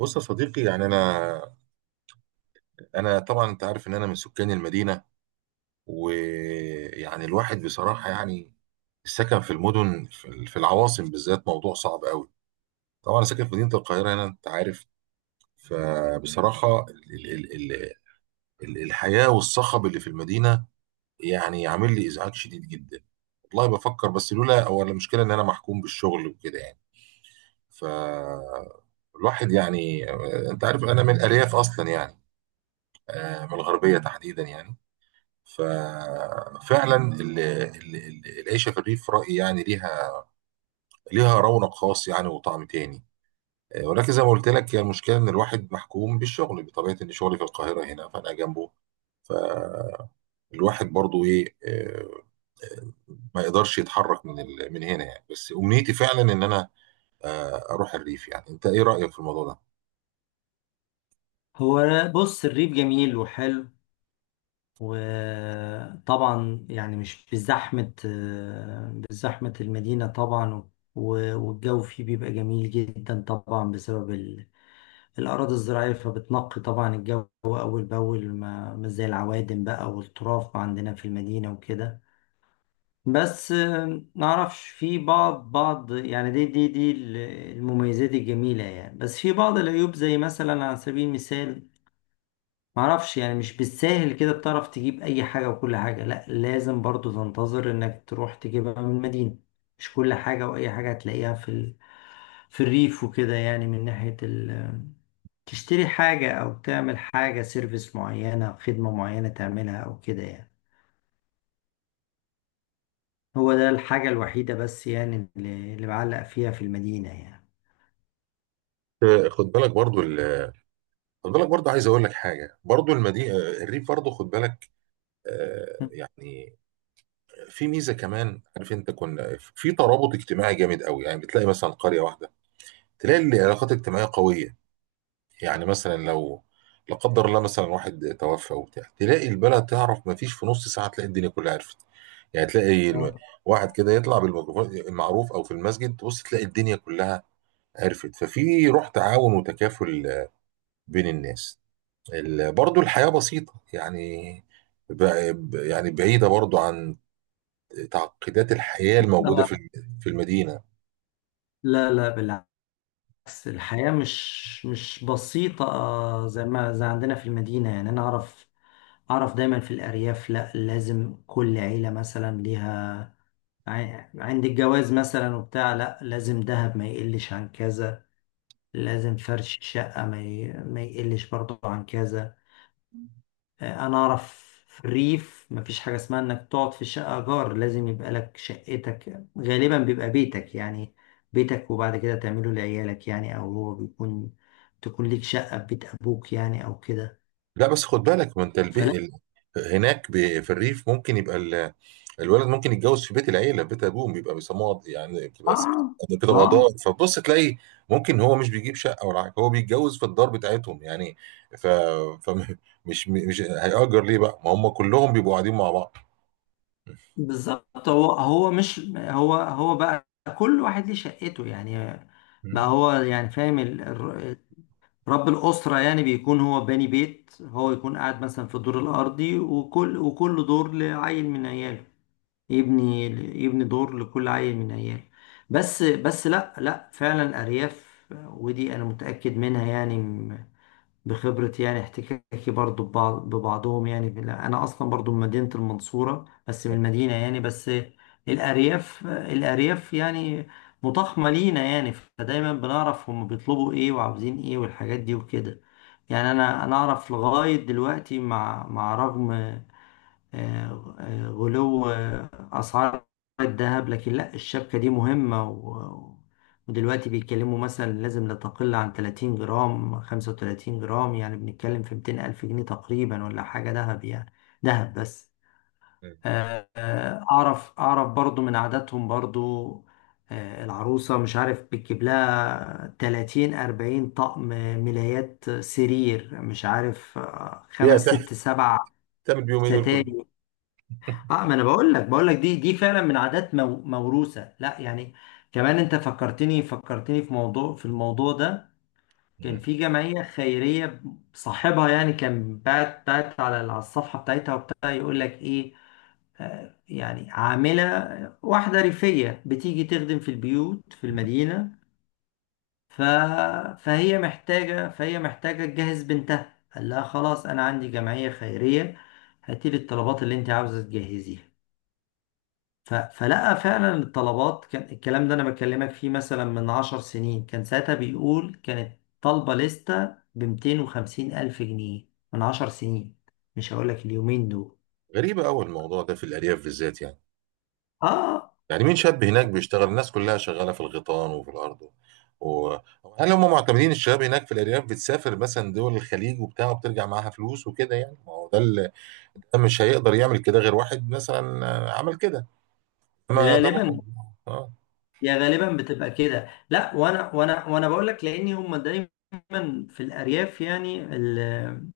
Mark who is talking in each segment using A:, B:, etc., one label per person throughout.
A: بص يا صديقي، يعني انا طبعا انت عارف ان انا من سكان المدينه. ويعني الواحد بصراحه، يعني السكن في المدن، في العواصم بالذات، موضوع صعب قوي. طبعا انا ساكن في مدينه القاهره هنا، انت عارف. فبصراحه، ال ال ال ال الحياه والصخب اللي في المدينه، يعني عامل لي ازعاج شديد جدا. والله بفكر، بس لولا هو المشكله ان انا محكوم بالشغل وكده يعني. ف الواحد يعني، انت عارف انا من الارياف اصلا يعني، آه، من الغربيه تحديدا يعني. ففعلا العيشه في الريف، رايي يعني ليها رونق خاص يعني، وطعم تاني. آه، ولكن زي ما قلت لك، هي المشكله ان الواحد محكوم بالشغل، بطبيعه ان شغلي في القاهره هنا فانا جنبه. فالواحد برضو ايه، آه، ما يقدرش يتحرك من هنا يعني. بس امنيتي فعلا ان انا، آه، اروح الريف. يعني انت ايه رايك في الموضوع ده؟
B: هو بص، الريف جميل وحلو، وطبعا يعني مش بزحمة المدينة طبعا. والجو فيه بيبقى جميل جدا طبعا بسبب الأراضي الزراعية، فبتنقي طبعا الجو أول بأول، ما زي العوادم بقى والتراب عندنا في المدينة وكده. بس نعرفش في بعض يعني دي المميزات الجميلة يعني. بس في بعض العيوب، زي مثلا، على سبيل المثال، معرفش يعني مش بالساهل كده بتعرف تجيب اي حاجة، وكل حاجة، لا لازم برضو تنتظر انك تروح تجيبها من المدينة. مش كل حاجة واي حاجة هتلاقيها في في الريف وكده يعني، من ناحية تشتري حاجة او تعمل حاجة سيرفيس معينة او خدمة معينة تعملها او كده يعني. هو ده الحاجة الوحيدة بس يعني اللي بعلق فيها في المدينة يعني.
A: آه، خد بالك برضو خد بالك برضو، عايز اقول لك حاجه. برضو المدينه، الريف، برضو خد بالك، آه، يعني في ميزه كمان. عارف انت كنا في ترابط اجتماعي جامد قوي، يعني بتلاقي مثلا قريه واحده، تلاقي العلاقات الاجتماعيه قويه. يعني مثلا لو لا قدر الله مثلا واحد توفى وبتاع، تلاقي البلد تعرف ما فيش في نص ساعه تلاقي الدنيا كلها عرفت. يعني تلاقي
B: آه.
A: واحد كده يطلع بالميكروفون المعروف، او في المسجد، تبص تلاقي الدنيا كلها عرفت. ففي روح تعاون وتكافل، آه، بين الناس. برضو الحياه بسيطه يعني، ب- يعني بعيده برضو عن تعقيدات الحياة الموجودة
B: لا،
A: في في المدينة.
B: لا، لا، بالعكس. بس الحياة مش بسيطة، زي ما زي عندنا في المدينة يعني. أنا أعرف دايما في الأرياف، لأ لازم كل عيلة مثلا ليها، عند الجواز مثلا وبتاع، لأ لازم دهب ما يقلش عن كذا، لازم فرش شقة ما يقلش برضه عن كذا. انا اعرف في الريف مفيش حاجه اسمها انك تقعد في شقه جار، لازم يبقى لك شقتك، غالبا بيبقى بيتك يعني، بيتك، وبعد كده تعمله لعيالك يعني، او هو بيكون تكون ليك شقه في بيت ابوك يعني او كده.
A: لا بس خد بالك، ما انت
B: فلا.
A: هناك، في الريف ممكن يبقى الولد ممكن يتجوز في بيت العيلة، في بيت أبوه، بيبقى بيسموها يعني، بتبقى
B: اه.
A: كده
B: ما
A: قضاء. فبص تلاقي ممكن هو مش بيجيب شقة ولا حاجة، هو بيتجوز في الدار بتاعتهم يعني. ف... فمش، مش هيأجر ليه بقى، ما هم كلهم بيبقوا قاعدين مع بعض.
B: بالظبط، هو مش، هو بقى كل واحد ليه شقته يعني. بقى
A: مم.
B: هو يعني، فاهم، رب الأسرة يعني بيكون هو باني بيت، هو يكون قاعد مثلا في الدور الأرضي، وكل دور لعيل من عياله، يبني يبني دور لكل عيل من عياله. بس لا، لا، فعلا أرياف، ودي أنا متأكد منها يعني، بخبرة يعني، احتكاكي برضو ببعضهم يعني. أنا أصلا برضو من مدينة المنصورة، بس من المدينة يعني. بس الأرياف يعني متخمة لينا يعني، فدايما بنعرف هم بيطلبوا إيه وعاوزين إيه والحاجات دي وكده يعني. أنا أعرف لغاية دلوقتي، مع رغم، غلو، أسعار الذهب، لكن لا، الشبكة دي مهمة ودلوقتي بيتكلموا مثلا لازم لا تقل عن 30 جرام، 35 جرام يعني، بنتكلم في 200 ألف جنيه تقريبا ولا حاجة ذهب يعني، ذهب بس. أعرف برضو من عاداتهم برضو، العروسة مش عارف بتجيب لها 30 40 طقم، ملايات سرير مش عارف،
A: هي
B: خمس ست سبع
A: هتعمل بيهم ايه دول كلهم؟
B: ستاير. اه، ما انا بقول لك دي فعلا من عادات موروثه، لا يعني. كمان انت فكرتني في الموضوع ده، كان
A: مم.
B: في جمعيه خيريه، صاحبها يعني كان بعت على الصفحه بتاعتها وبتاع، يقول لك ايه، يعني عامله واحده ريفيه بتيجي تخدم في البيوت في المدينه، ف فهي محتاجه تجهز بنتها، قال لها خلاص انا عندي جمعيه خيريه، هاتي لي الطلبات اللي انت عاوزه تجهزيها. فلقى فعلا الطلبات، كان الكلام ده انا بكلمك فيه مثلا من 10 سنين، كان ساعتها بيقول كانت طالبة لستة ب 250 ألف جنيه، من 10 سنين، مش هقول لك اليومين دول.
A: غريبة أوي الموضوع ده في الأرياف بالذات يعني.
B: اه،
A: يعني مين شاب هناك بيشتغل؟ الناس كلها شغالة في الغيطان وفي الأرض، و... هل هم معتمدين؟ الشباب هناك في الأرياف بتسافر مثلا دول الخليج وبتاع، وبترجع معاها فلوس وكده يعني؟ ما هو ده اللي، ده مش هيقدر يعمل كده غير واحد مثلا، آه، عمل كده. ما ده
B: غالبا،
A: اه.
B: يا غالبا بتبقى كده، لا، وانا بقول لك، لان هم دايما في الارياف يعني،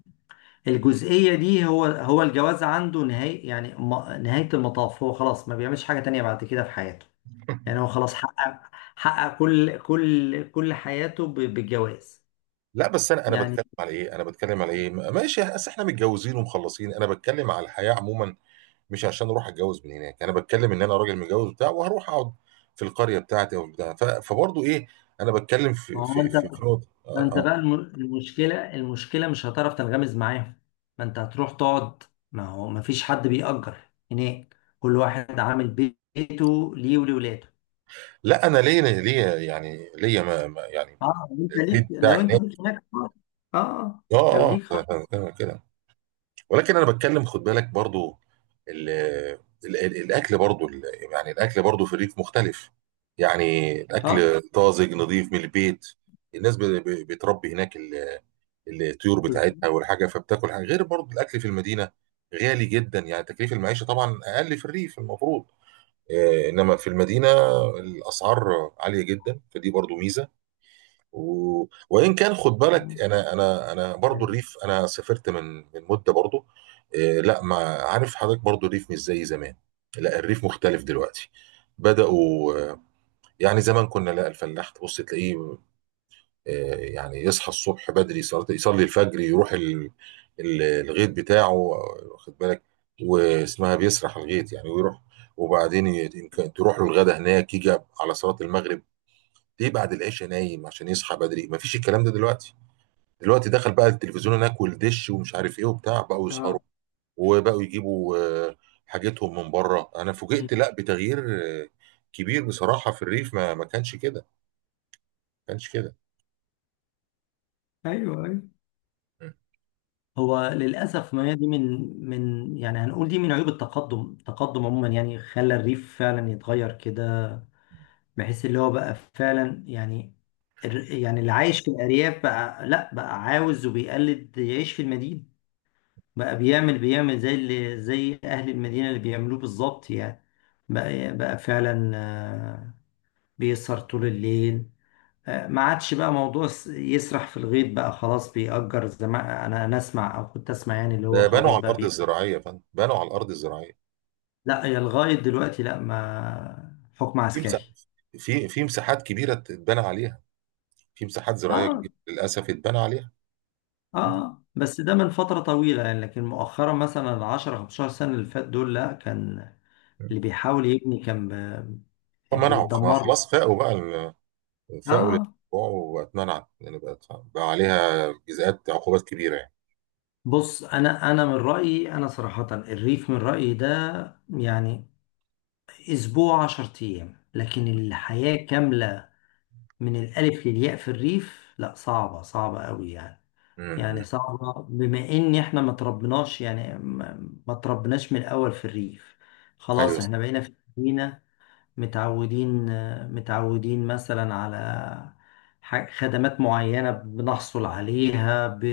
B: الجزئيه دي، هو الجواز عنده نهايه يعني، نهايه المطاف، هو خلاص ما بيعملش حاجه تانية بعد كده في حياته يعني. هو خلاص حقق كل حياته بالجواز
A: لا بس انا،
B: يعني.
A: بتكلم على ايه انا بتكلم على ايه، ماشي، اصل احنا متجوزين ومخلصين، انا بتكلم على الحياة عموما. مش عشان اروح اتجوز من هناك، انا بتكلم ان انا راجل متجوز بتاع، وهروح اقعد في القرية بتاعتي او بتاع. فبرضه ايه، انا بتكلم في
B: ما هو
A: في
B: انت
A: في في نقطة.
B: ما انت بقى المشكله مش هتعرف تنغمز معاهم، ما انت هتروح تقعد، ما هو ما فيش حد بيأجر هناك، كل واحد عامل بيته ليه ولولاده.
A: لا انا ليا يعني ليا، ما يعني،
B: اه،
A: ليه بتاع
B: لو انت
A: هناك،
B: ليك هناك، اه. اه، لو
A: اه،
B: ليك خلاص.
A: اه، كده. ولكن انا بتكلم خد بالك، برضو ال ال ال الاكل برضو يعني الاكل برضو في الريف مختلف. يعني
B: اه،
A: الاكل طازج نظيف من البيت، الناس بتربي هناك الطيور بتاعتها
B: بالظبط.
A: والحاجه، فبتاكل حاجه غير برضو الاكل في المدينه. غالي جدا يعني، تكليف المعيشه طبعا اقل في الريف المفروض، آه، انما في المدينه الاسعار عاليه جدا، فدي برضو ميزه. وان كان خد
B: اه،
A: بالك، انا برضو الريف انا سافرت من مده برضو. إيه لا، ما عارف حضرتك، برضو الريف مش زي زمان. لا، الريف مختلف دلوقتي، بداوا آه، يعني زمان كنا لا، الفلاح تبص تلاقيه، آه، يعني يصحى الصبح بدري، صلاة يصلي الفجر، يروح الغيط بتاعه، واخد بالك، واسمها بيسرح الغيط يعني، ويروح. وبعدين يمكن تروح له الغدا هناك، يجي على صلاة المغرب. ليه بعد العشاء نايم عشان يصحى بدري. مفيش الكلام ده دلوقتي. دلوقتي دخل بقى التلفزيون هناك والدش ومش عارف ايه وبتاع، بقوا يسهروا،
B: اه.
A: وبقوا يجيبوا، آه، حاجتهم من بره. انا فوجئت لا بتغيير، آه، كبير بصراحة في الريف. ما كانش كده.
B: ايوه، ايوه.
A: م.
B: هو للأسف، ما هي دي من يعني هنقول، دي من عيوب التقدم عموما يعني، خلى الريف فعلا يتغير كده، بحيث اللي هو بقى فعلا يعني، يعني اللي عايش في الأرياف، بقى لا بقى عاوز وبيقلد يعيش في المدينة، بقى بيعمل زي أهل المدينة اللي بيعملوه بالظبط يعني. بقى فعلا، بيسهر طول الليل، ما عادش بقى موضوع يسرح في الغيط، بقى خلاص بيأجر زي ما انا اسمع او كنت اسمع يعني، اللي هو
A: ده بنوا
B: خلاص
A: على
B: بقى.
A: الارض الزراعية يا فندم، بنوا على الارض الزراعية.
B: لا، هي لغاية دلوقتي لا، ما حكم
A: في مساحات
B: عسكري.
A: في مساحات كبيرة اتبنى عليها. في مساحات زراعية
B: اه،
A: كبيرة للاسف اتبنى عليها. م.
B: اه، بس ده من فترة طويلة يعني، لكن مؤخرا، مثلا العشرة 15 سنة اللي فات دول، لا كان
A: م.
B: اللي بيحاول يبني كان
A: منعوا، ما
B: بيتدمر له.
A: خلاص، فاقوا بقى ال- فاقوا
B: اه،
A: للموضوع، واتمنعت يعني، بقت بقى عليها جزاءات عقوبات كبيرة يعني.
B: بص، انا من رأيي، انا صراحة الريف من رأيي ده يعني اسبوع 10 ايام، لكن الحياة كاملة من الالف للياء في الريف، لا صعبة، صعبة قوي يعني.
A: م-
B: يعني
A: م.
B: صعبة بما ان احنا ما تربناش يعني، ما تربناش من الاول في الريف،
A: ايوه
B: خلاص
A: صح.
B: احنا بقينا في المدينة، متعودين متعودين مثلا على خدمات معينة بنحصل عليها ب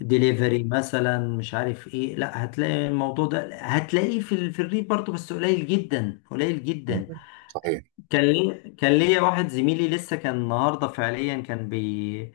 B: ديليفري مثلا، مش عارف ايه، لا هتلاقي الموضوع ده هتلاقيه في الريف برضه، بس قليل جدا، قليل
A: مم.
B: جدا.
A: صحيح.
B: كان ليا واحد زميلي لسه كان النهارده فعليا، كان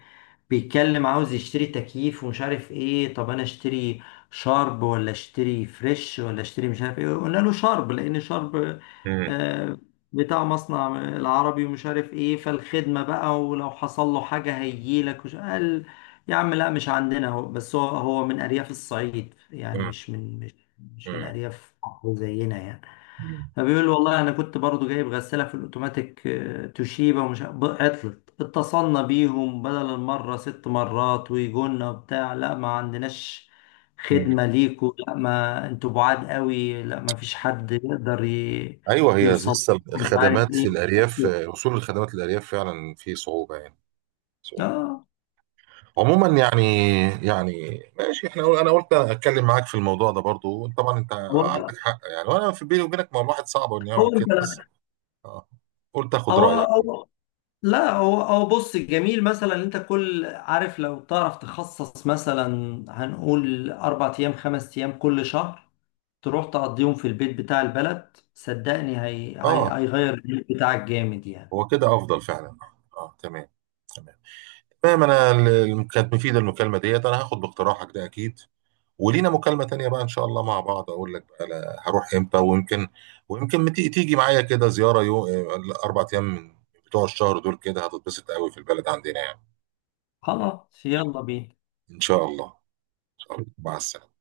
B: بيتكلم، عاوز يشتري تكييف ومش عارف ايه، طب انا اشتري شارب ولا اشتري فريش ولا اشتري، مش عارف ايه، قلنا له شارب، لان شارب
A: مم.
B: آه، بتاع مصنع العربي ومش عارف ايه، فالخدمة بقى ولو حصل له حاجة هيجيلك. وش قال، يا عم لا مش عندنا. هو بس هو من ارياف الصعيد يعني،
A: مم.
B: مش من مش مش من
A: مم.
B: ارياف زينا يعني.
A: مم.
B: فبيقول له والله انا كنت برضو جايب غساله في الاوتوماتيك، توشيبا، ومش عطلت، اتصلنا بيهم بدل المره 6 مرات ويجونا وبتاع، لا ما عندناش
A: مم.
B: خدمه ليكوا، لا ما انتوا بعاد قوي، لا ما فيش حد يقدر
A: ايوه، هي
B: يوصل،
A: لسه
B: مش عارف
A: الخدمات في
B: ايه.
A: الارياف، وصول الخدمات للارياف فعلا في صعوبه يعني. صعوبه
B: اه.
A: عموما يعني. يعني ماشي، احنا انا قلت اتكلم معاك في الموضوع ده. برضو طبعا انت
B: هو
A: عندك حق يعني، وانا في بيني وبينك، ما الواحد صعب انه يعمل
B: هو
A: كده
B: انت
A: بس. آه. قلت اخد
B: هو
A: رايك.
B: هو لا، هو بص، جميل مثلا إن انت كل عارف، لو تعرف تخصص مثلا هنقول 4 ايام، 5 ايام كل شهر، تروح تقضيهم في البيت بتاع البلد، صدقني
A: اه،
B: هيغير البيت بتاعك جامد يعني.
A: هو كده افضل فعلا. اه، تمام، تمام، تمام. انا كانت مفيده المكالمه ديت، انا هاخد باقتراحك ده اكيد. ولينا مكالمة تانية بقى إن شاء الله، مع بعض أقول لك بقى هروح إمتى، ويمكن تيجي معايا كده زيارة يوم، 4 أيام من بتوع الشهر دول، كده هتتبسط قوي في البلد عندنا يعني.
B: خلاص، يلا بينا.
A: إن شاء الله. إن شاء الله، مع السلامة.